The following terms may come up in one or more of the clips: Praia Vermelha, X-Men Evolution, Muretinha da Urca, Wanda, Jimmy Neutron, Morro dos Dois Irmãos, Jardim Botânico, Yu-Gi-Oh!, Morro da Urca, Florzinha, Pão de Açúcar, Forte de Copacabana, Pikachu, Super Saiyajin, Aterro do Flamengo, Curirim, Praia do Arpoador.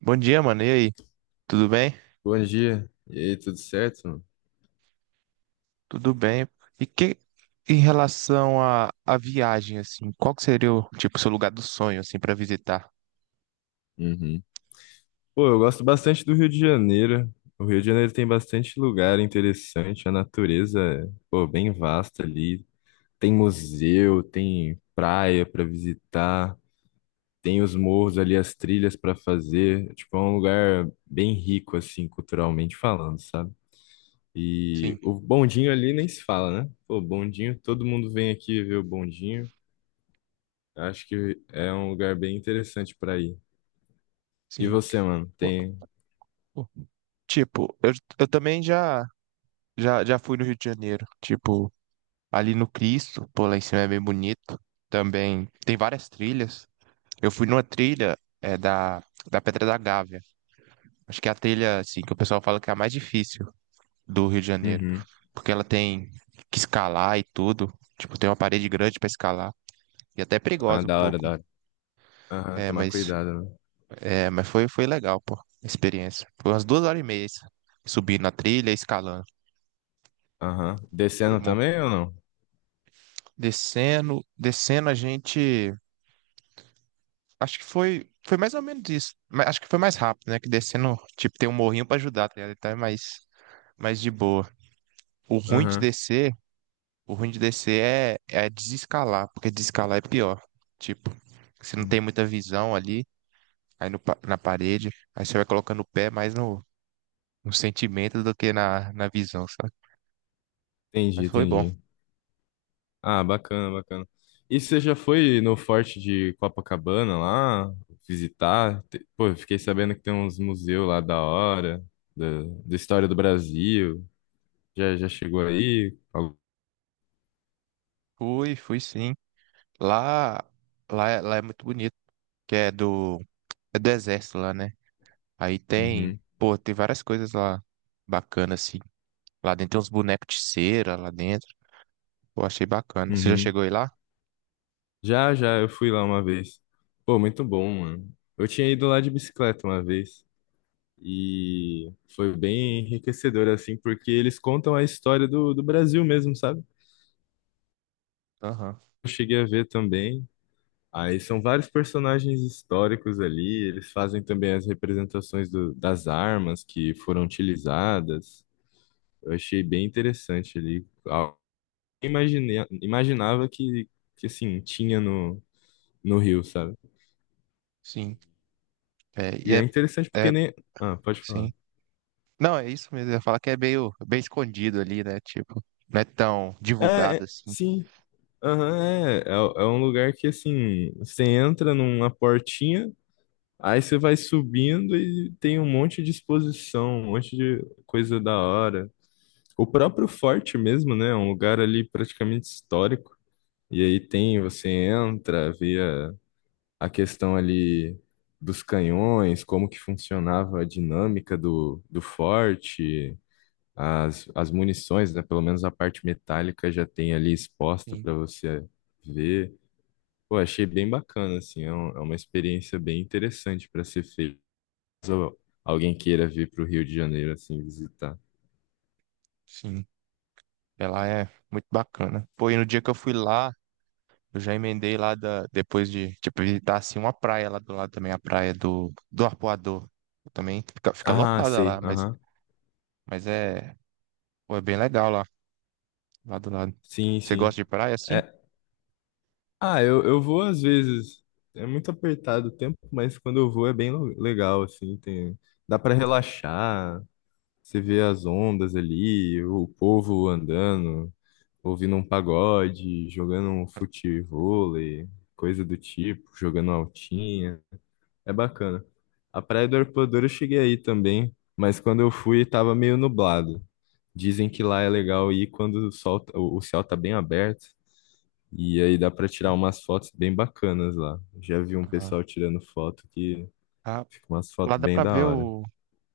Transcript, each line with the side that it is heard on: right: Bom dia, mano. E aí? Tudo bem?
left: Bom dia. E aí, tudo certo, mano?
right: Tudo bem. E que em relação à viagem, assim, qual que seria o tipo seu lugar do sonho, assim, para visitar?
left: Uhum. Pô, eu gosto bastante do Rio de Janeiro. O Rio de Janeiro tem bastante lugar interessante, a natureza é, pô, bem vasta ali. Tem museu, tem praia pra visitar, tem os morros ali, as trilhas pra fazer. Tipo, é um lugar bem rico, assim, culturalmente falando, sabe? E
right: Sim,
left: o bondinho ali nem se fala, né? Pô, bondinho, todo mundo vem aqui ver o bondinho. Acho que é um lugar bem interessante pra ir. E
right: sim.
left: você, mano,
right: O-
left: tem.
right: o- Tipo, eu também já fui no Rio de Janeiro. Tipo, ali no Cristo, pô, lá em cima é bem bonito. Também tem várias trilhas. Eu fui numa trilha da da Pedra da Gávea. Acho que é a trilha assim que o pessoal fala que é a mais difícil do Rio de Janeiro,
left: Uhum.
right: porque ela tem que escalar e tudo, tipo, tem uma parede grande para escalar e até é
left: Ah,
right: perigosa um
left: da hora,
right: pouco.
left: da hora. Aham,
right: é,
left: tomar
right: mas
left: cuidado, né?
right: é, mas foi legal, pô, a experiência. Foi umas 2 horas e meia isso, subindo na trilha, e escalando,
left: Aham.
right: foi
left: Descendo
right: bom.
left: também ou não?
right: Descendo, a gente, acho que foi mais ou menos isso, mas acho que foi mais rápido, né? Que descendo, tipo, tem um morrinho para ajudar, tá ligado? Então é mais de boa. O ruim de
left: Aham.
right: descer O ruim de descer é desescalar, porque desescalar é pior. Tipo, você não
left: Hum.
right: tem muita visão ali, aí no, pa- na parede, aí você vai colocando o pé mais no sentimento do que na visão, sabe?
left: Entendi,
right: Mas foi bom.
left: entendi. Ah, bacana, bacana. E você já foi no Forte de Copacabana lá visitar? Pô, eu fiquei sabendo que tem uns museus lá da hora, da, da história do Brasil. Já, já chegou aí? Al-
right: Fui, fui sim. Lá, lá é muito bonito, que é do exército lá, né? Aí tem,
left: Uhum,
right: pô, tem várias coisas lá bacanas, assim. Lá dentro tem uns bonecos de cera, lá dentro. Pô, achei bacana. Você já
left: uhum.
right: chegou aí lá?
left: Já, já, eu fui lá uma vez. Pô, muito bom, mano. Eu tinha ido lá de bicicleta uma vez. E foi bem enriquecedor, assim, porque eles contam a história do Brasil mesmo, sabe?
right: Aham.
left: Eu cheguei a ver também. Aí são vários personagens históricos ali, eles fazem também as representações das armas que foram utilizadas. Eu achei bem interessante ali. Ah, imaginei, imaginava que assim, tinha no Rio, sabe?
right: Sim. É, e
left: E
right: é,
left: é interessante porque
right: é,
left: nem. Ah, pode falar.
right: sim. Não, é isso mesmo. Eu ia falar que é meio bem escondido ali, né? Tipo, não é tão
left: É,
right: divulgado
left: é,
right: assim.
left: sim. Aham, é, é, é um lugar que assim, você entra numa portinha, aí você vai subindo e tem um monte de exposição, um monte de coisa da hora. O próprio forte mesmo, né? É um lugar ali praticamente histórico. E aí tem, você entra, a questão ali dos canhões, como que funcionava a dinâmica do forte, as munições, né? Pelo menos a parte metálica já tem ali exposta
right: Sim,
left: para você ver. Pô, achei bem bacana, assim, é, é uma experiência bem interessante para ser feita. Caso alguém queira vir para o Rio de Janeiro, assim, visitar.
right: sim. Ela é muito bacana. Pô, e no dia que eu fui lá, eu já emendei lá da, depois de, tipo, visitar assim uma praia lá do lado também, a praia do Arpoador. Também fica
left: Ah,
right: lotada
left: sei,
right: lá,
left: aham.
right: mas é, pô, é bem legal lá do lado.
left: Sim,
right: Você
left: sim.
right: gosta de praia assim?
left: É, ah, eu vou às vezes, é muito apertado o tempo, mas quando eu vou é bem legal, assim, tem, dá para relaxar, você vê as ondas ali, o povo andando, ouvindo um pagode, jogando um futevôlei, coisa do tipo, jogando altinha. É bacana. A Praia do Arpoador eu cheguei aí também, mas quando eu fui tava meio nublado. Dizem que lá é legal ir quando o sol, o céu tá bem aberto e aí dá pra tirar
right: É.
left: umas fotos bem bacanas lá. Já vi um
right: Ah,
left: pessoal tirando foto que
right: ah,
left: fica umas
right: lá
left: fotos
right: dá
left: bem
right: pra
left: da
right: ver
left: hora.
right: o,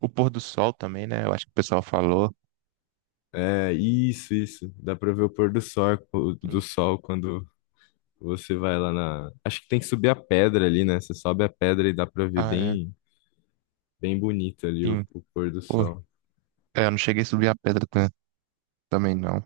right: o pôr do sol também, né? Eu acho que o pessoal falou.
left: É, isso, isso. Dá pra ver o pôr do sol, do sol quando você vai lá na. Acho que tem que subir a pedra ali, né? Você sobe a pedra e dá pra ver
right: Ah, é.
left: bem, bem bonito ali
right: Sim.
left: o pôr do
right: Pô,
left: sol.
right: eu não cheguei a subir a pedra também, não.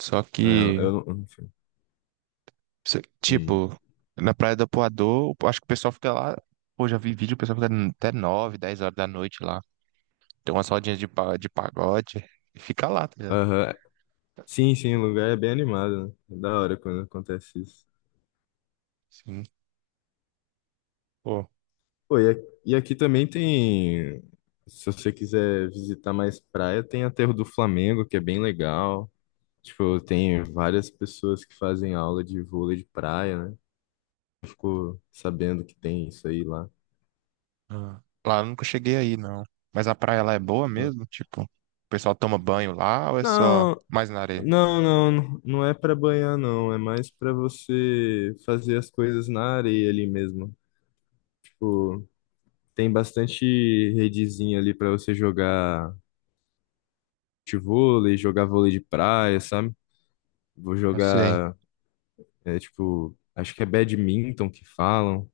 right: Só
left: É,
right: que,
left: eu não. Hum.
right: tipo, na Praia do Apoador, eu acho que o pessoal fica lá. Pô, já vi vídeo, o pessoal fica até 9, 10 horas da noite lá. Tem umas rodinhas de pagode e fica lá, tá ligado?
left: Aham. Sim, sim, o lugar é bem animado, né? É da hora quando acontece isso.
right: Sim. Pô,
left: Pô, e aqui também tem. Se você quiser visitar mais praia, tem Aterro do Flamengo, que é bem legal. Tipo, tem várias pessoas que fazem aula de vôlei de praia, né? Ficou sabendo que tem isso aí lá.
right: ah, lá eu nunca cheguei aí, não. Mas a praia lá é boa
left: Não,
right: mesmo? Tipo, o pessoal toma banho lá ou é só
left: não,
right: mais na areia?
left: não, não, não é pra banhar, não. É mais pra você fazer as coisas na areia ali mesmo. Tipo, tem bastante redezinha ali pra você jogar vôlei de praia, sabe? Vou
right: Não sei.
left: jogar, é tipo, acho que é badminton que falam.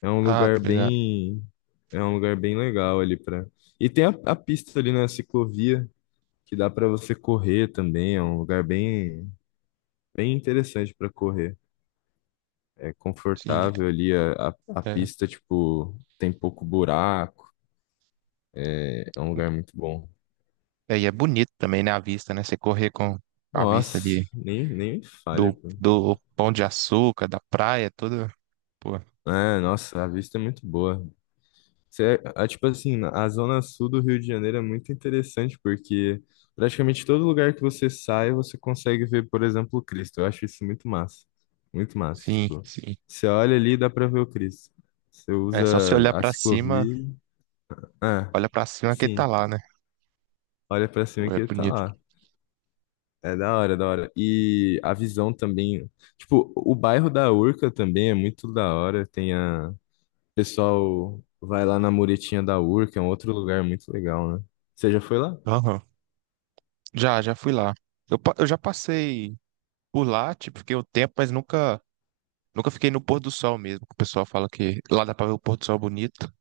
left: É um
right: Ah,
left: lugar
right: tá ligado.
left: bem, é um lugar bem legal ali pra. E tem a pista ali na ciclovia que dá pra você correr também. É um lugar bem, bem interessante pra correr. É
right: Sim,
left: confortável ali a
right: é.
left: pista, tipo, tem pouco buraco. É um
right: É.
left: lugar muito bom.
right: É, e é bonito também, né, a vista, né? Você correr com a vista
left: Nossa,
right: de
left: nem me fale,
right: do,
left: pô.
right: do Pão de Açúcar, da praia, toda. Pô,
left: É, nossa, a vista é muito boa. É, ah, tipo assim, a zona sul do Rio de Janeiro é muito interessante porque praticamente todo lugar que você sai, você consegue ver, por exemplo, o Cristo. Eu acho isso muito massa. Muito massa.
right: sim,
left: Tipo,
right: sim.
left: você olha ali e dá pra ver o Cristo. Você
right: É
left: usa
right: só você olhar
left: a
right: pra cima,
left: ciclovia. Ah,
right: olha pra cima que ele tá
left: sim.
right: lá, né?
left: Olha pra cima
right: Pô, é
left: que ele tá
right: bonito.
left: lá. É da hora, da hora. E a visão também. Tipo, o bairro da Urca também é muito da hora. Tem a pessoal vai lá na Muretinha da Urca, é um outro lugar muito legal, né? Você já foi lá?
right: Aham. Já fui lá. Eu já passei por lá, tipo, fiquei um tempo, mas nunca fiquei no pôr do sol mesmo. O pessoal fala que lá dá pra ver o pôr do sol bonito,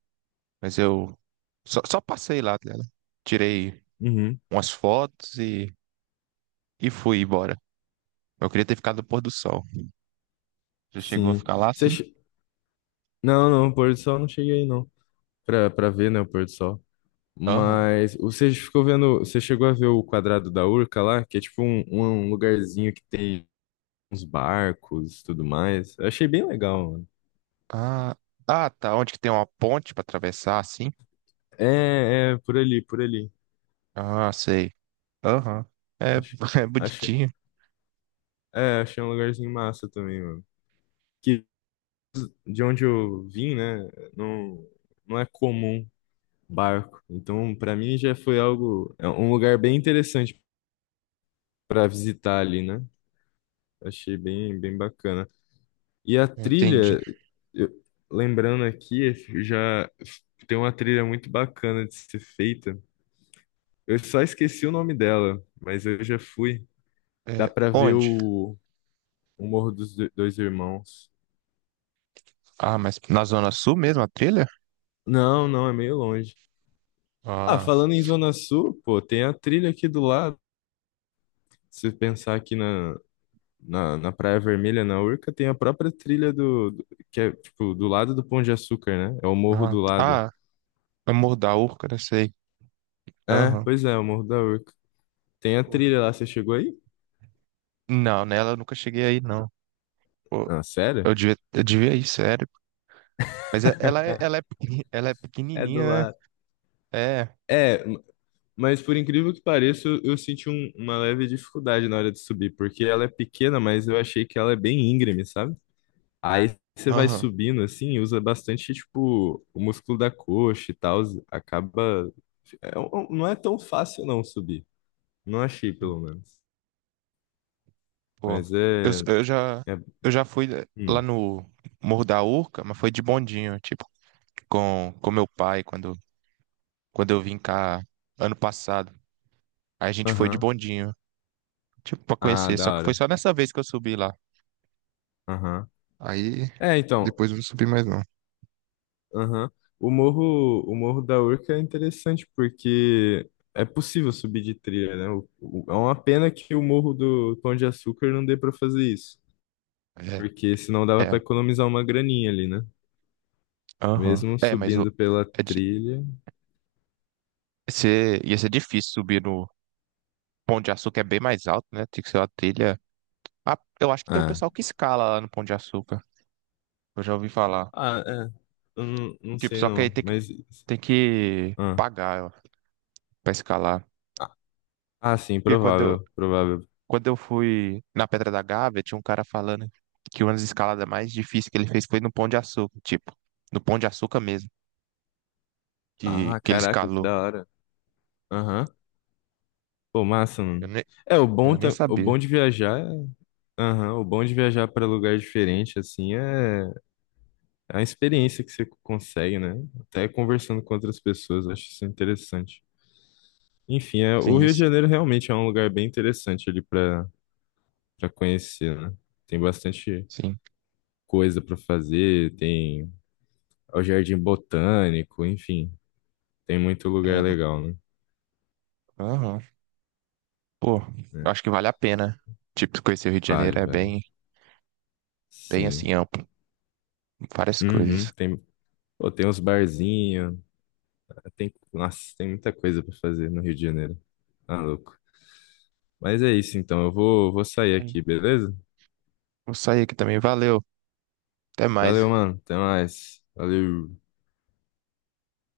right: mas eu só passei lá, tá ligado? Tirei
left: Uhum.
right: umas fotos e fui embora. Eu queria ter ficado no pôr do sol. Já chegou a
left: Sim.
right: ficar lá,
left: Você...
right: sim?
left: che- Não, não, o pôr do sol eu não cheguei aí, não. Pra ver, né, o pôr do sol.
right: Aham.
left: Mas você ficou vendo, você chegou a ver o quadrado da Urca lá, que é tipo um, um lugarzinho que tem uns barcos e tudo mais. Eu achei bem legal, mano.
right: Ah, ah, tá. Onde que tem uma ponte pra atravessar, assim?
left: É, é, por ali, por ali.
right: Ah, sei. Aham. É,
left: Acho,
right: é
left: acho,
right: bonitinho.
left: é, achei um lugarzinho massa também, mano. Que de onde eu vim, né, não, não é comum barco. Então, para mim já foi algo, é um lugar bem interessante para visitar ali, né? Achei bem, bem bacana. E a
right: Entendi.
left: trilha, eu- lembrando aqui, já tem uma trilha muito bacana de ser feita. Eu só esqueci o nome dela, mas eu já fui. Dá
right: É,
left: para ver
right: onde?
left: o Dois Irmãos.
right: Ah, mas na Zona Sul mesmo, a trilha?
left: Não, não, é meio longe. Ah,
right: Ah,
left: falando em Zona Sul, pô, tem a trilha aqui do lado. Se pensar aqui na, na Praia Vermelha, na Urca, tem a própria trilha que é, tipo, do lado do Pão de Açúcar, né? É o morro
right: ah,
left: do lado.
right: ah, é Morro da Urca, né? Sei.
left: É,
right: Aham.
left: pois é, o morro da Urca. Tem a trilha lá, você chegou aí?
right: Não, nela eu nunca cheguei aí, não. Pô,
left: Ah, sério?
right: eu devia ir, sério. Mas é- ela é, ela é
left: É
right: pequenininha,
left: do
right: né?
left: lado.
right: É.
left: É, mas por incrível que pareça, eu senti uma leve dificuldade na hora de subir, porque ela é pequena, mas eu achei que ela é bem íngreme, sabe? Aí você vai
right: Aham.
left: subindo assim, usa bastante, tipo, o músculo da coxa e tal, acaba. É não é tão fácil não subir. Não achei, pelo menos.
right: Pô,
left: Mas
right: eu,
left: é.
right: eu já,
left: É...
right: eu já fui lá
left: Hum.
right: no Morro da Urca, mas foi de bondinho, tipo, com meu pai, quando eu vim cá ano passado. Aí a gente foi de
left: Aham.
right: bondinho, tipo, pra
left: Ah,
right: conhecer.
left: da
right: Só que foi
left: hora.
right: só nessa vez que eu subi lá.
left: Aham.
right: Aí
left: É, então.
right: depois eu não subi mais não.
left: Aham. O Morro da Urca é interessante porque é possível subir de trilha, né? É uma pena que o Morro do Pão de Açúcar não dê pra fazer isso.
right: É,
left: Porque senão dava pra
right: é,
left: economizar uma graninha ali, né?
right: aham.
left: Mesmo
right: É, mas o,
left: subindo pela
right: é de,
left: trilha.
right: ser, ia ser difícil subir no Pão de Açúcar, é bem mais alto, né? Tem que ser uma trilha. Ah, eu acho que tem um
left: Ah.
right: pessoal que escala lá no Pão de Açúcar. Eu já ouvi falar.
left: Ah, é. Eu não, não
right: Tipo,
left: sei
right: só que aí
left: não.
right: tem que
left: Mas.
right: tem que
left: Ah.
right: pagar para escalar.
left: Ah, sim,
right: Porque quando eu,
left: provável. Provável.
right: quando eu fui na Pedra da Gávea, tinha um cara falando que uma das escaladas mais difíceis que ele fez foi no Pão de Açúcar, tipo, no Pão de Açúcar mesmo,
left: Ah,
right: que ele
left: caraca, que
right: escalou.
left: da hora. Aham. Pô, massa,
right: Eu
left: mano.
right: nem,
left: É, o
right: eu
left: bom,
right: nem
left: o
right: sabia.
left: bom de viajar, aham, o bom de viajar para lugar diferente, assim, é a experiência que você consegue, né? Até conversando com outras pessoas, eu acho isso interessante. Enfim, é, o
right: Sim,
left: Rio de
right: isso,
left: Janeiro realmente é um lugar bem interessante ali para conhecer, né? Tem bastante
right: sim.
left: coisa para fazer, tem o Jardim Botânico, enfim, tem muito
right: É,
left: lugar legal, né?
right: aham. Pô,
left: É,
right: eu acho que vale a pena. Tipo, conhecer o Rio de
left: vale,
right: Janeiro é
left: velho.
right: bem, bem assim,
left: Sim.
right: amplo, várias
left: Uhum,
right: coisas.
left: tem, pô, tem uns barzinhos. Tem, nossa, tem muita coisa pra fazer no Rio de Janeiro. Tá louco. Mas é isso, então. Eu vou, vou sair
right: Aí,
left: aqui, beleza?
right: vou sair aqui também, valeu, até mais.
left: Valeu, mano. Até mais. Valeu.